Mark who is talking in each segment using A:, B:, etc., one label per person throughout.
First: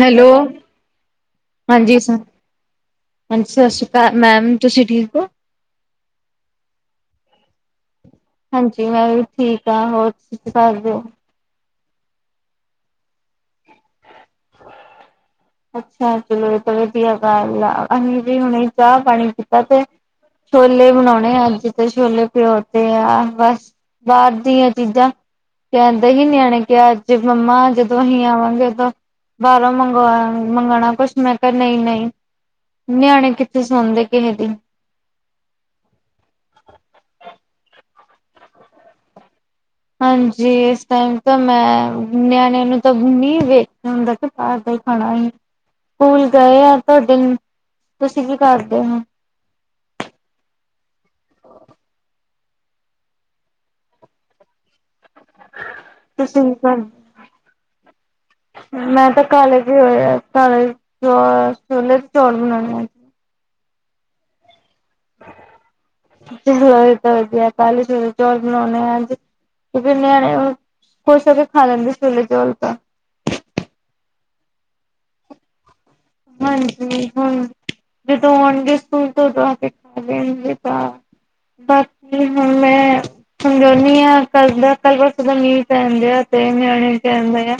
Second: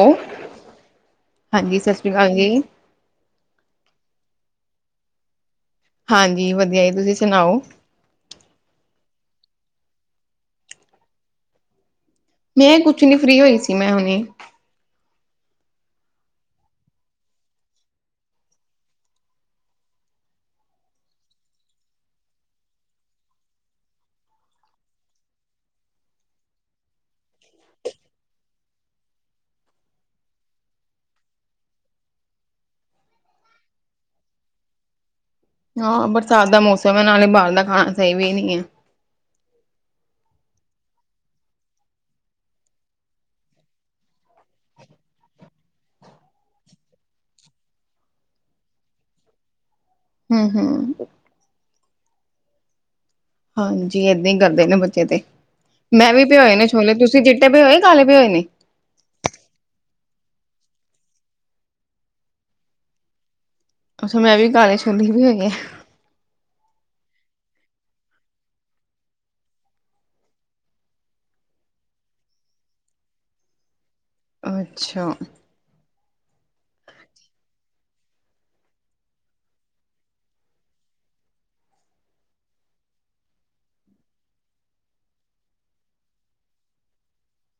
A: Hello,
B: ਸਤਿ
A: ਹਾਂਜੀ
B: ਸ੍ਰੀ
A: ਸਰ
B: ਅਕਾਲ ਜੀ
A: ਹਾਂਜੀ, ਸਤਿ ਸ਼੍ਰੀ ਅਕਾਲ ਮੈਮ ਤੁਸੀਂ ਠੀਕ ਹੋ।
B: ਹਾਂਜੀ, ਵਧੀਆ ਜੀ ਤੁਸੀਂ ਸੁਣਾਓ।
A: ਹਾਂਜੀ, ਮੈਂ ਵੀ ਠੀਕ ਹਾਂ ਹੋਰ ਤੁਸੀਂ ਦੱਸ ਦਿਓ।
B: ਮੈਂ ਕੁਛ ਨੀ ਫਰੀ ਹੋਈ ਸੀ ਮੈਂ ਹੁਣੀ।
A: ਅੱਛਾ, ਚਲੋ ਉਹ ਵਧੀਆ ਗੱਲ ਆ ਅਸੀ ਵੀ ਹੁਣੇ ਚਾਹ-ਪਾਣੀ ਪੀਤਾ ਤੇ ਛੋਲੇ ਬਣਾਉਣੇ ਅੱਜ ਤੇ ਛੋਲੇ ਭਿੱਗੋ ਤੇ ਆ ਬਸ। ਬਾਹਰ ਦੀਆਂ ਚੀਜ਼ਾਂ ਕਹਿੰਦੇ ਸੀ ਨਿਆਣੇ ਕਿਹਾ ਅੱਜ ਮੰਮਾ ਜਦੋਂ ਅਸੀਂ ਆਵਾਂਗੇ ਉਦੋਂ ਬਾਹਰੋਂ ਮੰਗਵਾ ਮੰਗਾਣਾ ਕੁਛ ਮੈ ਕਿਹਾ ਨਹੀਂ-ਨਹੀਂ ਨਿਆਣੇ ਕਿੱਥੇ ਸੁਣਦੇ ਕਿਸੇ ਦੀ?
B: ਹਾਂ, ਬਰਸਾਤ ਦਾ ਮੌਸਮ ਹੈ ਨਾਲੇ ਬਾਹਰ ਦਾ ਖਾਣਾ ਸਹੀ ਵੀ ਨੀ ਐ।
A: ਹਾਂਜੀ, ਇਸ ਟਾਈਮ ਤਾਂ ਮੈਂ ਨਿਆਣਿਆਂ ਨੂੰ ਤਾਂ ਵੇਖਦਾ ਹੁੰਦਾ। ਘਰ ਦਾ ਹੀ ਖਾਣਾ ਹੀ ਸਕੂਲ ਗਏ ਆ ਤੁਹਾਡੇ ਤੁਸੀਂ ਕੀ ਕਰਦੇ ਹੋ?
B: ਹੂੰ-ਹੂੰ। ਹਾਂਜੀ, ਏਦਾਂ ਹੀ ਕਰਦੇ ਨੇ ਬੱਚੇ ਤੇ। ਮੈਂ ਵੀ
A: ਤੁਸੀਂ
B: ਭੀਯੋ
A: ਕੀ
B: ਨੇ ਛੋਲੇ,
A: ਕਰਦੇ
B: ਤੁਸੀਂ ਚੀੱਟੇ ਭਯੋ ਨੇ ਕਾਲੇ ਭਯੋ ਨੇ।
A: ਮੈਂ ਤਾਂ ਕਾਲੇ ਭਿਯੋ ਨੇ ਕਾਲੇ ਛੋਲੇ ਚੌਲ ਬਣਾਉਣੇ ਆ।
B: ਅੱਛਾ, ਮੈਂ ਵੀ ਕਾਲੇ ਛੋਲੇ ਭਿਹੁਨਦਿਆਂ।
A: ਚਲੋ, ਇਹ ਤਾਂ ਵਧੀਆ ਤ ਚੌਲ ਬਣਾਉਣੇ ਅੱਜ। ਫਿਰ ਮੈਂ ਨਿਆਣੇ ਖੁਸ਼ ਹੋ ਕੇ ਖਾ ਲੈਂਦੇ ਛੋਲੇ ਚੋਲ ਤਾਂ।
B: ਅੱਛਾ।
A: ਹਾਂਜੀ- ਹੂੰ ਤੋ ਜਦੋਂ ਆਉਗੇ ਸਕੂਲ ਤੋਂ ਤਾਂ [unintelligible] ਬਾਕੀ ਹੂੰਣ ਮੈ ਗਰਮੀ ਆ, ਕੱਲ- ਪਰਸੋਂ ਦਾ ਮੀਂਹ ਪਹਿਣਦੇ ਆ ਤੇ ਨਿਆਣੇ ਵੀ ਕਹਿਢੇ ਆ।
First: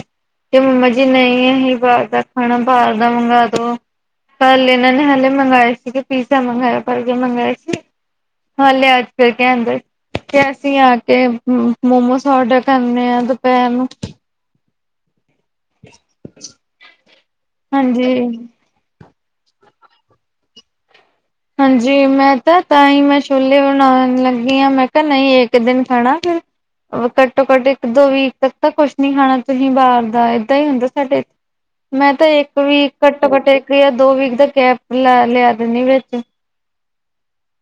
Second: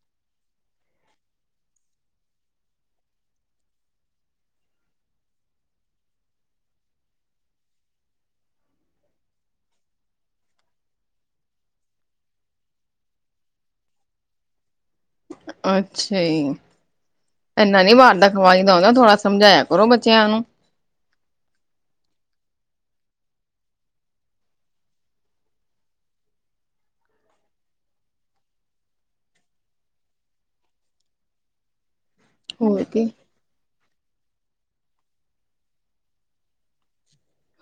A: ਤੇ ਮੰਮਾ ਜੀ ਨਹੀਂ ਅਸੀਂ ਬਾਹਰ ਦਾ ਖਾਣਾ ਬਾਹਰ ਦਾ ਮੰਗਵਾ ਪਰ ਇਹਨਾਂ ਨੇ ਹਾਲੇ ਮੰਗਵਾਏ ਸੀਗੇ ਪੀਜ਼ਾ ਮੰਗਵਾਇਆ, ਪਰਗੇ ਮੰਗਵਾਏ ਸੀ। ਹਾਲੇ ਅੱਜ ਫਿਰ ਕਹਿੰਢੇ। ਤੇ ਅਸੀਂ ਆ ਕੇ ਮੋਮੋਸ ਆਰਡਰ ਕਰਨੇ ਆ ਦੁਪਹਿਰ ਨੂੰ।
B: ਅੱਛਾ ਜੀ, ਇਨਾ ਨੀ ਬਾਹਰ ਦਾ
A: ਹਾਂਜੀ।
B: ਖਵਾਈ। ਇਹਨੂੰ ਥੋੜਾ ਸਮਝਾਇਆ ਕਰੋ ਬੱਚਿਆਂ ਨੂੰ।
A: ਹਾਂਜੀ, ਮੈਂ ਤਾਂ ਤਾਂ ਹੀ ਮੈਂ ਛੋਲੇ ਬਣਾਉਣ ਲੱਗੀ ਹਾਂ ਮੈਂ ਕਿਹਾ ਨਹੀਂ ਇੱਕ ਦਿਨ ਖਾਣਾ ਫਿਰ ਘੱਟੋ-ਘੱਟ ਇੱਕ-ਦੋ ਵੀਕ ਤੱਕ ਤਾਂ ਕੁਛ ਨੀ ਖਾਣਾ ਤੁਸੀਂ ਬਾਹਰ ਦਾ ਏਦਾਂ ਹੀ ਹੁੰਦਾ ਸਾਡੇ ਮੈਂ ਤਾਂ ਇੱਕ
B: ਹੋਰ
A: ਵੀਕ
B: ਕੀ
A: ਘੱਟੋ-ਘੱਟ ਇੱਕ ਜਾਂ ਦੋ ਵੀਕ ਦਾ ਗੈਪ ਲਾ ਲਿਆ ਦਿੰਦੀ ਹਾਂ ਵਿਚ ਹੂੰ।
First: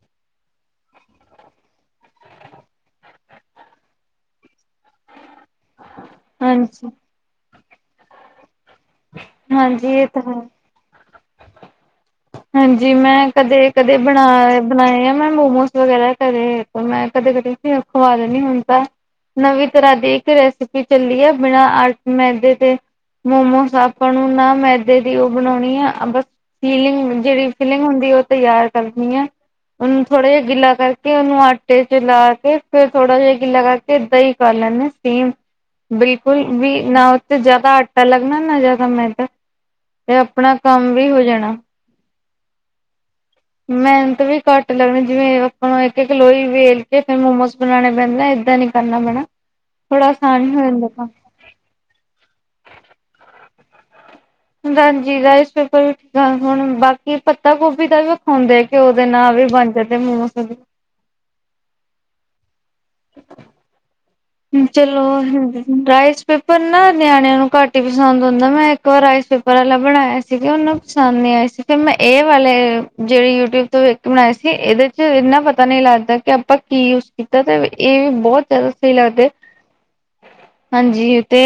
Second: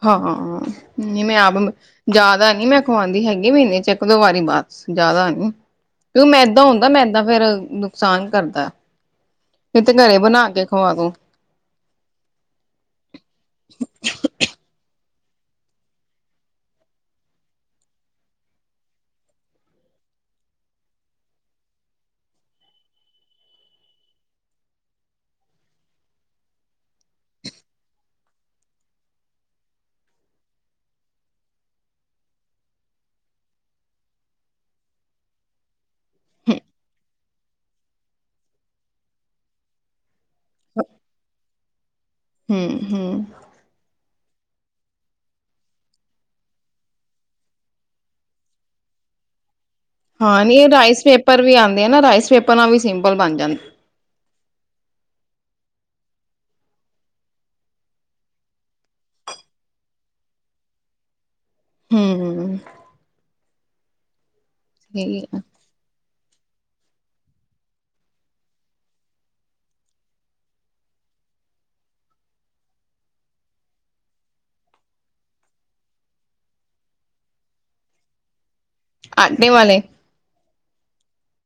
B: ਹਾਂ, ਨੀ ਮੈਂ ਆਪ ਜ਼ਿਆਦਾ ਨੀ ਮੈਂ ਖਵਾਉਂਦੀ ਹੈਗੀ ਮਹੀਨੇ ਚ ਇੱਕ-ਦੋ ਵਾਰੀ ਬਸ ਜਿਆਦਾ ਨੀ। ਦੇਖੋ, ਮੈਦਾ ਹੁੰਦਾ
A: ਹਾਂਜੀ
B: ਮੈਦਾ ਫੇਿਰ ਨੁਕਸਾਨ ਕਰਦਾ। ਫਿਰ ਤੇ
A: ਹਾਂਜੀ ਇਹ
B: ਘਰੇ
A: ਤਾਂ ਹੈ
B: ਬਣਾ ਕੇ ਖਵਾਦੋ।
A: ਹਾਂਜੀ, ਮੈਂ ਕਦੇ-ਕਦੇ ਬਣਾ ਬਣਾਏ ਆ ਮੈਂ ਮੋਮੋਸ ਵਗੈਰਾ ਘਰੇ। ਮੈਂ ਕਦੇ-ਕਦੇ ਫੇਰ ਖਵਾ ਦਿੰਦੀ ਹਾਂ ਮੈਂ ਕਦੇ-ਕਦੇ ਖਵਾ ਦਿੰਦੀ ਹਾਂ ਹੁਣ ਤਾਂ ਨਵੀਂ ਤਰ੍ਹਾਂ ਦੀ ਇੱਕ ਰੈਸਪੀ ਚੱਲੀ ਆ ਬਿਨਾਂ ਆਟ ਮੈਦੇ ਤੇ। ਮੋਮੋਸ ਆਪਾਂ ਨੂੰ ਨਾ ਮੈਦੇ ਦੀ ਉਹ ਬਣਾਉਣੀ ਆ ਬਸ ਫੀਲਿੰਗ। ਜਿਹੜੀ ਫੀਲਿੰਗ ਹੁੰਦੀ ਉਹ ਤਿਆਰ ਕਰਨੀ ਹੈ। ਉਹਨੂੰ ਥੋੜਾ ਜਿਹਾ ਗਿੱਲਾ ਕਰਕੇ ਉਹਨੂੰ ਆਟੇ ਚ ਲਾ ਕੇ ਫੇਰ ਥੋੜਾ ਜਿਹਾ ਗਿੱਲਾ ਕਰਕੇ ਦਹੀਂ ਪਾ ਲੈਂਦੇ। ਸੇਮ, ਬਿਲਕੁਲ
B: ਹੂੰ
A: ਵੀ ਨਾ ਉੱਥੇ ਜਿਆਦਾ ਆਟਾ ਲੱਗਣਾ ਨਾ ਜ਼ਿਆਦਾ ਮੈਂ ਤਾਂ। ਤੇ ਆਪਣਾ ਕੰਮ ਵੀ ਹੋ ਜਾਣਾ।
B: ਹੂੰ -ਹੂੰ,
A: ਮਿਹਨਤ ਵੀ ਘੱਟ ਲੱਗਣੀ, ਜਿਵੇਂ ਆਪਾਂ ਇੱਕ- ਇੱਕ, ਲੋਈ ਵੇਲ ਕੇ, ਫਿਰ ਮੋਮੋਸ ਬਣਾਉਣੇ ਪੈਂਦੇ ਨੇ, ਏਦਾਂ ਨੀ। ਕਰਨਾ ਪੈਣਾ, ਥੋੜਾ
B: ਹਾਂ
A: ਆਸਾਨ ਹੀ
B: ਨੀ
A: ਹੋ
B: ਇਹ
A: ਜਾਂਦਾ
B: ਰਾਈਸ
A: ਤਾਂ।
B: ਪੇਪਰ ਵੀ ਆਉਂਦੇ ਹੈ ਨਾ, ਰਾਈਸ ਪੇਪਰ ਨਾਲ ਵੀ ਸਿੰਪਲ ਬਣ ਜਾਂਦੇ।
A: ਹਾਂਜੀ, ਰਾਈਸ ਪੇਪਰ ਵੀ ਠੀਕ ਹਨ, ਹੁਣ ਬਾਕੀ ਪੱਤਾ ਗੋਭੀ ਦਾ ਵੀ ਵਿਖਾਉਂਦੇ। ਘਿਓ ਦੇ ਨਾਲ, ਵੀ ਬਣ ਜਾਂਦੇ ਮੋਮਸ ਵੀ।
B: ਹੂੰ- ਹੂੰ,
A: ਹੂੰ ਚਲੋ
B: ਠੀਕ ਆ
A: ਹਾਂਜੀ। ਰਾਈਸ ਪੇਪਰ ਨਾ, ਨਿਆਣਿਆਂ ਨੂੰ ਘੱਟ ਹੀ ਪਸੰਦ ਹੁੰਦਾ, ਮੈਂ ਇੱਕ ਵਾਰ, ਰਾਈਸ ਪੇਪਰ ਵਾਲਾ ਬਣਾਇਆ ਸੀ। ਸੀਗੇ, ਉਹਨ ਨੂੰ ਪਸੰਦ ਨਹੀਂ ਆਏ ਸੀ, ਫਿਰ ਮੈਂ ਇਹ ਵਾਲੇ ਜਿਹੜੇ ਯੂਟਿਊਬ ਤੋਂ ਵੇਖ ਕੇ ਬਣਾਏ ਸੀ ਇਹਦੇ ਇੰਨਾ ਪਤਾ ਨਹੀਂ ਲੱਗਦਾ, ਕਿ ਆਪਾਂ ਕੀ ਯੂਜ ਕੀਤਾ, ਤੇ ਇਹ ਵੀ ਬਹੁਤ ਜ਼ਿਆਦਾ ਸ ਲੱਗਦੇ
B: ਆਟੇ ਵਾਲੇ
A: ਹਾਂਜੀ ਤੇ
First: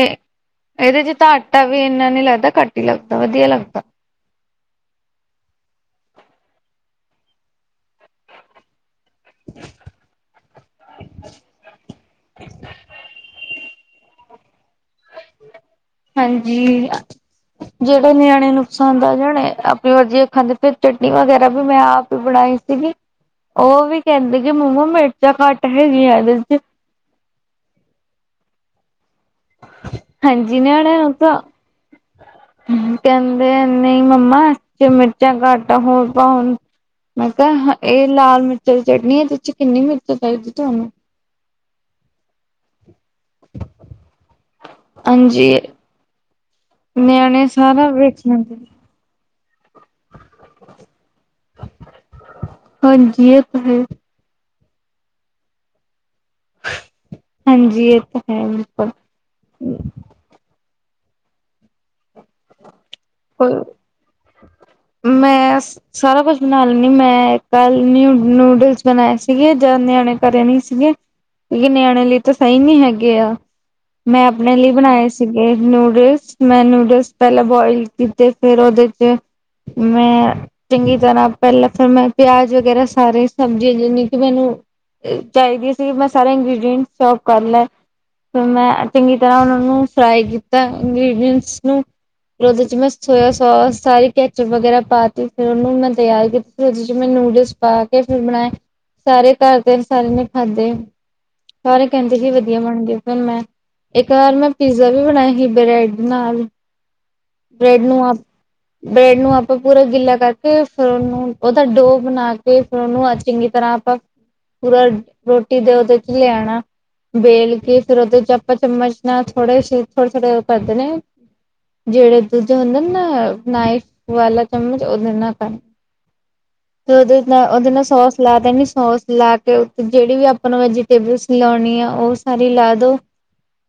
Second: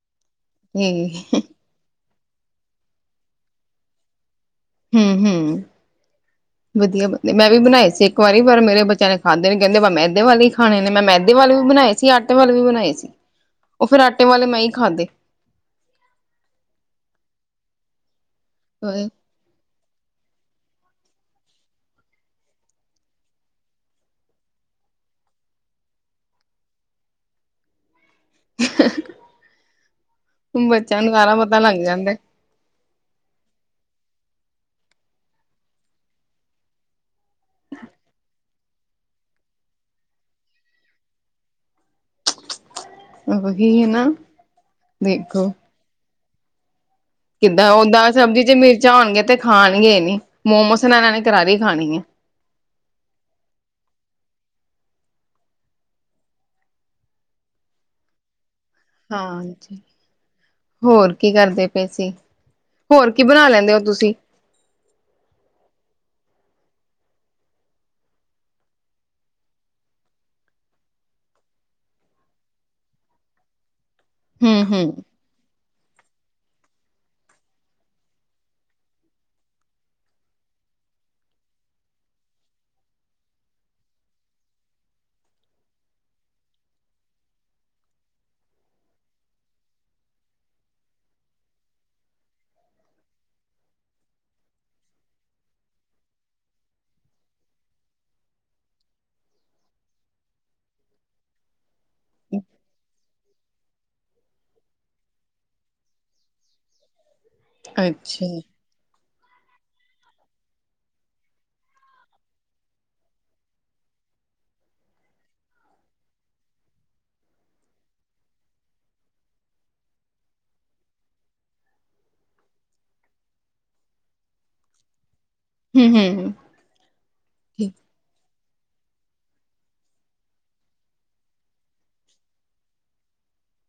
A: ਇਹਦੇ ਚ [unintelligible]
B: ਹੂੰ-ਹੂੰ।
A: ਤਾਂ, ਵੀ ਇੰਨਾ ਨੀ ਲੱਗਦਾ, ਘੱਟ ਹੀ ਲੱਗਦਾ, ਵਧੀਆ ਲੱਗਦਾ।
B: ਹਮ- ਹਮ, ਵਧੀਆ- ਵਧੀਆ, ਮੈਂ ਵੀ ਬਣਾਏ ਸੀ, ਇੱਕ ਵਾਰੀ, ਪਰ ਮੇਰੇ ਬੱਚਿਆਂ ਨੇ। ਖਾਂਦੇ ਨੇ, ਕਹਿੰਦੇ ਵ ਮੈਦੇ ਵਾਲੇ ਹੀ ਖਾਣੇ ਨੇ, ਮੈਂ ਮੈਦੇ ਵਾਲੇ ਵੀ ਬਣਾਏ ਸੀ, ਆਟੇ ਵਾਲੇ ਵੀ ਬਣਾਏ ਸੀ। ਉਹ, ਫੇਰ ਆਟੇ ਵਾਲੇ ਮੈਂ ਹੀ ਖਾਧੇ।
A: ਹਾਂਜੀ, ਜਿਹੜੇ, ਨਿਆਣਿਆ ਨੂੰ ਪਸੰਦ, ਆ ਜਾਣ ਆਪ ਵਧੀਆ ਖਾਂਦੇ, ਫਿਰ ਚਟਨੀ ਵਗੈਰਾ, ਵੀ ਮੈਂ ਆਪ ਹੀ ਬਣਾਈ ਸੀਗੀ। ਉਹ ਵੀ ਕਹਿੰਦੇ ਕਿ, ਮੰਮਾ ਮਿਰਚਾਂ ਘੱਟ ਹੈਗੀਆਂ, ਇਹਦੇ ਚ ਹਾਂਜੀ ਨਿਆਣਿਆਂ
B: ਬੱਚਿਆਂ, ਨੂੰ ਸਾਰਾ
A: ਤਾਂ
B: ਪੱਤਾ ਲੱਗ ਜਾਂਦਾ।
A: ਕਹਿੰਦੇ, ਨਹੀਂ ਮੰਮਾ ਇਸ ਚ ਮਿਰਚਾਂ ਘੱਟ ਹੈ, ਹੋਰ ਪਾਉ ਹੁਣ। ਮੈਂ ਕਿਹਾ, ਇਹ ਲਾਲ ਮਿਰਚਾਂ ਦੀ ਚਟਨੀ ਹੈ, ਤੇ, ਇਸ ਚ ਕਿੰਨੀਆਂ ਮਿਰਚਾਂ ਚਾਹੀਦੀ ਤੁਹਾਨੂੰ?
B: ਉਹੀ ਹੈ ਨਾ,
A: ਹਾਂਜੀ
B: ਦੇਖੋ।
A: ਨਿਆਣੇ
B: ਕਿੱਦਾਂ
A: ਸਾਰਾ
B: ਓਦਾਂ
A: ਵੇਖ
B: ਸਬਜ਼ੀ ਚ
A: ਲੈਂਦੇ
B: ਮਿਰਚਾਂ ਹੋਣਗੀਆਂ, ਤੇ ਖਾਣਗੇ ਨੀ ਮੋਮੋਸ ਇਨਾਂ ਨੇ ਕਰਾਰੀ ਖਾਣੀ ਹੈ।
A: ਹਾਂਜੀ, ਇਹ ਤਾਂ ਹੈ। ਹਾਂਜੀ, ਇਹ ਤਾਂ ਹੈ।
B: ਹਾਂਜੀ, ਹੋਰ ਕੀ ਕਰਦੇ ਪਏ ਸੀ? ਹੋਰ ਬਣਾ ਲੈਂਦੇ ਹੋ ਤੁਸੀਂ?
A: ਮੈ, ਬਸ ਸਾਰਾ ਕੁਛ ਬਣਾ ਲੈਂਦੀ, ਮੈਂ ਕੱਲ ਨਿਊ, ਨੂਡਲਸ ਬਣਾਏ ਸੀਗੇ ਜੀ, ਜਦ ਨਿਆਣੇ ਘਰੇ ਨਹੀਂ ਸੀਗੇ। ਕਿਉਂਕਿ, ਨਿਆਣਿਆ ਲਈ ਤਾਂ ਸਹੀ ਨੀ ਹੈਗੇ ਆ। ਮੈਂ ਆਪਣੇ
B: ਹੂੰ
A: ਲਈ
B: ਹੂੰ।
A: ਬਣਾਏ ਸੀਗੇ, ਨੂਡਲਸ, ਮੈਂ ਨੂਡਲਸ ਪਹਿਲਾਂ ਬੋਇਲ ਕੀਤੇ, ਫੇਰ ਉਹਦੇ ਚ, ਮੈਂ। ਚੰਗੀ ਤਰ੍ਹਾਂ ਪਹਿਲਾਂ, ਫਿਰ ਮੈਂ ਪਿਆਜ ਵਗੈਰਾ, ਸਾਰੀਆਂ ਸਬਜ਼ੀਆਂ ਜਿੰਨੀ ਕਿ ਮੈਨੂੰ ਚਾਹੀਦੀ ਸੀ, ਕਿ ਮੈਂ ਸਾਰੇ ਇੰਗ੍ਰਡੀਂਟ ਸ਼ੋਪ ਕਰ ਲੈ। ਫ ਮੈਂ ਚੰਗੀ ਤਰ੍ਹਾਂ ਉਹਨਾਂ ਨੂੰ ਫਰਾਈ ਕੀਤਾ ਇੰਗ੍ਰਡੀਅਂਟਸ, ਨੂੰ ਫਿਰ ਉਹਦੇ ਮੈਂ ਸੋਇਆ ਸੋਸ ਸਾਰੇ ਕੈਚਪ, ਧਗੈਰਾ ਪਾ ਤੀ ਫਿਰ ਉਹਨੂੰ ਮੈਂ ਤਿਆਰ ਕੀਤੀ ਫਿਰ ਉਹਦੇ 'ਚ ਮੈਂ ਨੂਡਲਸ। ਪਾ ਕੇ, ਫਿਰ ਬਣਾਏ ਸਾਰੇ ਘਰ ਦੇ, ਸਾਰਿਆਂ ਨੇ ਖਾਧੇ ਸਾਰੇ ਕਹਿੰਦੇ ਸੀ, ਵਧੀਆ ਬਣ ਗਏ, ਫੇਰ ਮੈਂ। ਇੱਕ ਵਾਰ ਮੈਂ ਪੀਜ਼ਾ ਵੀ, ਬਣਾਇਆ ਸੀ ਬ੍ਰੈਡ ਨਾਲ ਬ੍ਰੈਡ ਨੂੰ ਆਪ
B: ਅੱਛਾ।
A: ਬ੍ਰੈਡ ਨੂੰ ਆਪਾਂ ਪੂਰਾ ਗਿੱਲਾ ਕਰਕੇ ਫਿਰ ਉਹਨੂੰ, ਉਹਦਾ ਡੋ ਬਣਾ ਕੇ ਫਿਰ ਉਹਨੂੰ ਚੰਗੀ ਤਰ੍ਹਾਂ ਆਪਾਂ, ਪੂਰਾ ਰੋਟੀ ਦੇ, ਉਹਦੇ ਚ ਲਿਆਣਾ। ਵੇਲ ਕੇ ਫੇਰ, ਉਹਦੇ ਚ ਆਪਾਂ ਚਮਚ ਨਾਲ ਥੋੜੇ- ਥੋੜੇ, - ਥੋੜੇ ਉਹ ਕਰ ਦੇਣੇ। ਜਿਹੜੇ ਦੂਜੇ ਹੁੰਦੇ ਨਾ, ਨਾਈਫ ਵਾਲਾ ਚਮਚ, ਉਹਦੇ ਨਾਲ ਕੱ
B: ਹੂੰ- ਹੂੰ, ਹੂੰ।
A: ਤੇ, ਉਹਦੇ ਨਾਲ -ਉਹਦੇ ਨਾਲ, ਸੋਸ ਲਾ ਦੇਣੀ, ਸੋਸ ਲਾ ਕੇ ਜਿਹੜੀ ਵੀ ਆਪਣਾ ਵੈ ਟੇਬਲਸ ਲਾਂਣੀ ਆ, ਉਹ ਸਾਰੀ ਲਾ ਦੋ।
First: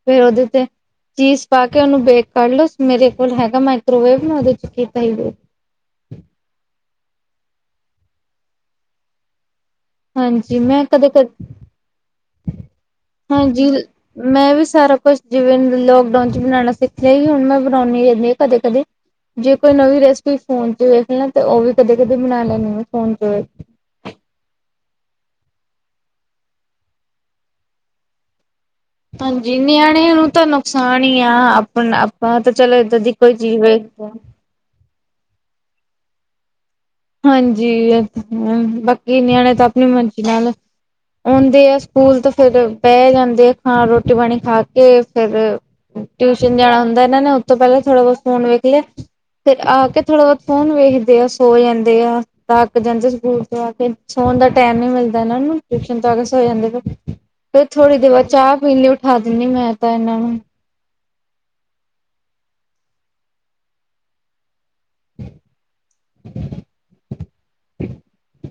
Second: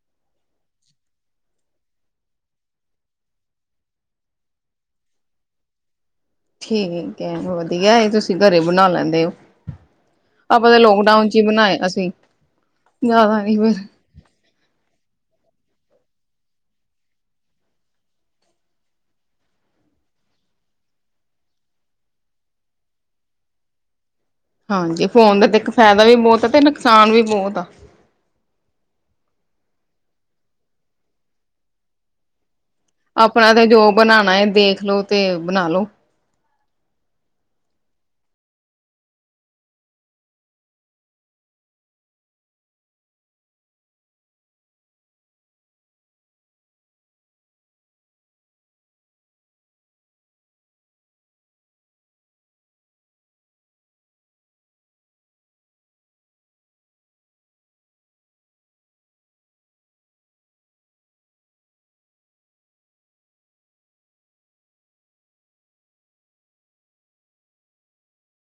A: ਫੇਰ ਉਹਦੇ ਤੇ ਚੀਜ਼ ਪਾ ਕੇ, ਉਹਨੂੰ ਬੇਕ ਕਰ ਲੋ, ਮੇਰੇ ਕੋਲ ਹੈਗਾ, ਮਾਈਕਰੋਵੇਵ ਨਾ ਉਹਦੇ 'ਚ ਕੀਤਾ ਹੀ
B: ਠੀਕ ਐ, ਵਧੀਆ ਏ ਤੁਸੀਂ, ਘਰੇ ਬਣਾ ਲੈਂਦੇ ਓ।
A: ਹਾਂਜੀ
B: ਆਪਾਂ ਤੇ
A: ਮੈਂ ਕਦੇ ਕ
B: ਲੋਕਡਾਊਨ 'ਚ ਈ ਬਣਾਇਆ ਸੀ, ਜ਼ਿਆਦਾ ਨੀ
A: ਹਾਂਜੀ
B: ਪਰ
A: ਮੈਂ ਵੀ ਸਾਰਾ ਕੁਛ ਜਿਵੇਂ ਲੋਕਡਾਊਨ ਚ ਬਣਾਣਾ ਸਿੱਖਿਆ ਹੀ ਹੁਣ ਮੈਂ ਬਣਾਉਣੀ ਰਹਿਣੀ ਆ ਕਦੇ-ਕਦੇ। ਜੇ ਕੋਈ ਨਵੀਂ ਰੈਸਪੀ ਫੋਨ ਤੇ ਵੇਖ ਲਾ ਤੇ ਉਹ ਵੀ ਕਦੇ-ਕਦੇ ਬਣਾ ਲੈਣੀ ਆ ਫੋਨ ਤੇ ਵੇ
B: ਹਾਂਜੀ ਫ਼ੋਨ ਦਾ ਤੇ ਇੱਕ ਫਾਇਦਾ ਵੀ ਬੋਤ ਆ ਤੇ ਨੁਕਸਾਨ ਵੀ ਬੋਅਤ ਆ।
A: ਹਾਂਜੀ ਨਿਆਣਿਆਂ ਨੂੰ ਤਾਂ ਨੁਕਸਾਨ ਈ ਆ ਆਪਣਾ ਆਪਾਂ ਤੇ ਚਲੋ ਏਦਾ ਦੀ ਕੋਈ
B: ਆਪਣਾ
A: ਚੀਜ਼
B: ਤੇ ਜੋ
A: ਵੇਖਦੇ
B: ਬਣਾਂਣਾ ਏ ਦੇਖਲੋ ਤੇ ਬਣਾ ਲੋ।
A: ਹਾਂਜੀ ਬਾਕੀ ਨਿਆਣੇ ਤਾਂ ਆਪਣੀ ਮਰਜ਼ੀ ਨਾਲ ਆਉਂਦੇ ਆ ਸਕੂਲ ਤੋ ਫਿਰ ਪੈ ਜਾਂਦੇ ਆ ਥਾਂ ਰੋਟੀ-ਪਾਣੀ ਖਾ ਕੇ ਫਿਰ ਟਿਊਸ਼ਨ ਜਾਣਾ ਹੁੰਦਾ ਇਨਾ ਨੇ ਉਥੋਂ ਪਹਿਲਾਂ ਥੋੜ੍ਹਾ ਬਹੁਤ ਫੋਨ ਵੇਖ ਲਿਆ। ਫੇਰ ਆ ਕੇ ਥੋੜ੍ਹਾ-ਬਹੁਤ ਫੋਨ ਵੇਖਦੇ ਆ ਸੋ ਜਾਂਦੇ ਆ। ਥੱਕ ਜਾਂਦੇ ਸਕੂਲ ਤੋਂ ਆ ਕੇ ਸੌਣ ਦਾ ਟੈਮ ਨੀ ਮਿਲਦਾ ਇਹਨਾਂ ਨੂੰ ਟਿਊਸ਼ਨ ਤੋਂ ਆ ਕੇ ਸੋ ਜਾਂਦੇ ਫੇਰ। ਫਿਰ ਥੋੜ੍ਹੀ ਦੇਰ ਬਾਦ ਚਾਹ ਪੀਣ ਲਈ ਉਠਾ ਦਿੰਦੀ ਮੈਂ ਤਾਂ ਇਹਨਾਂ ਨੂੰ। [inaudible]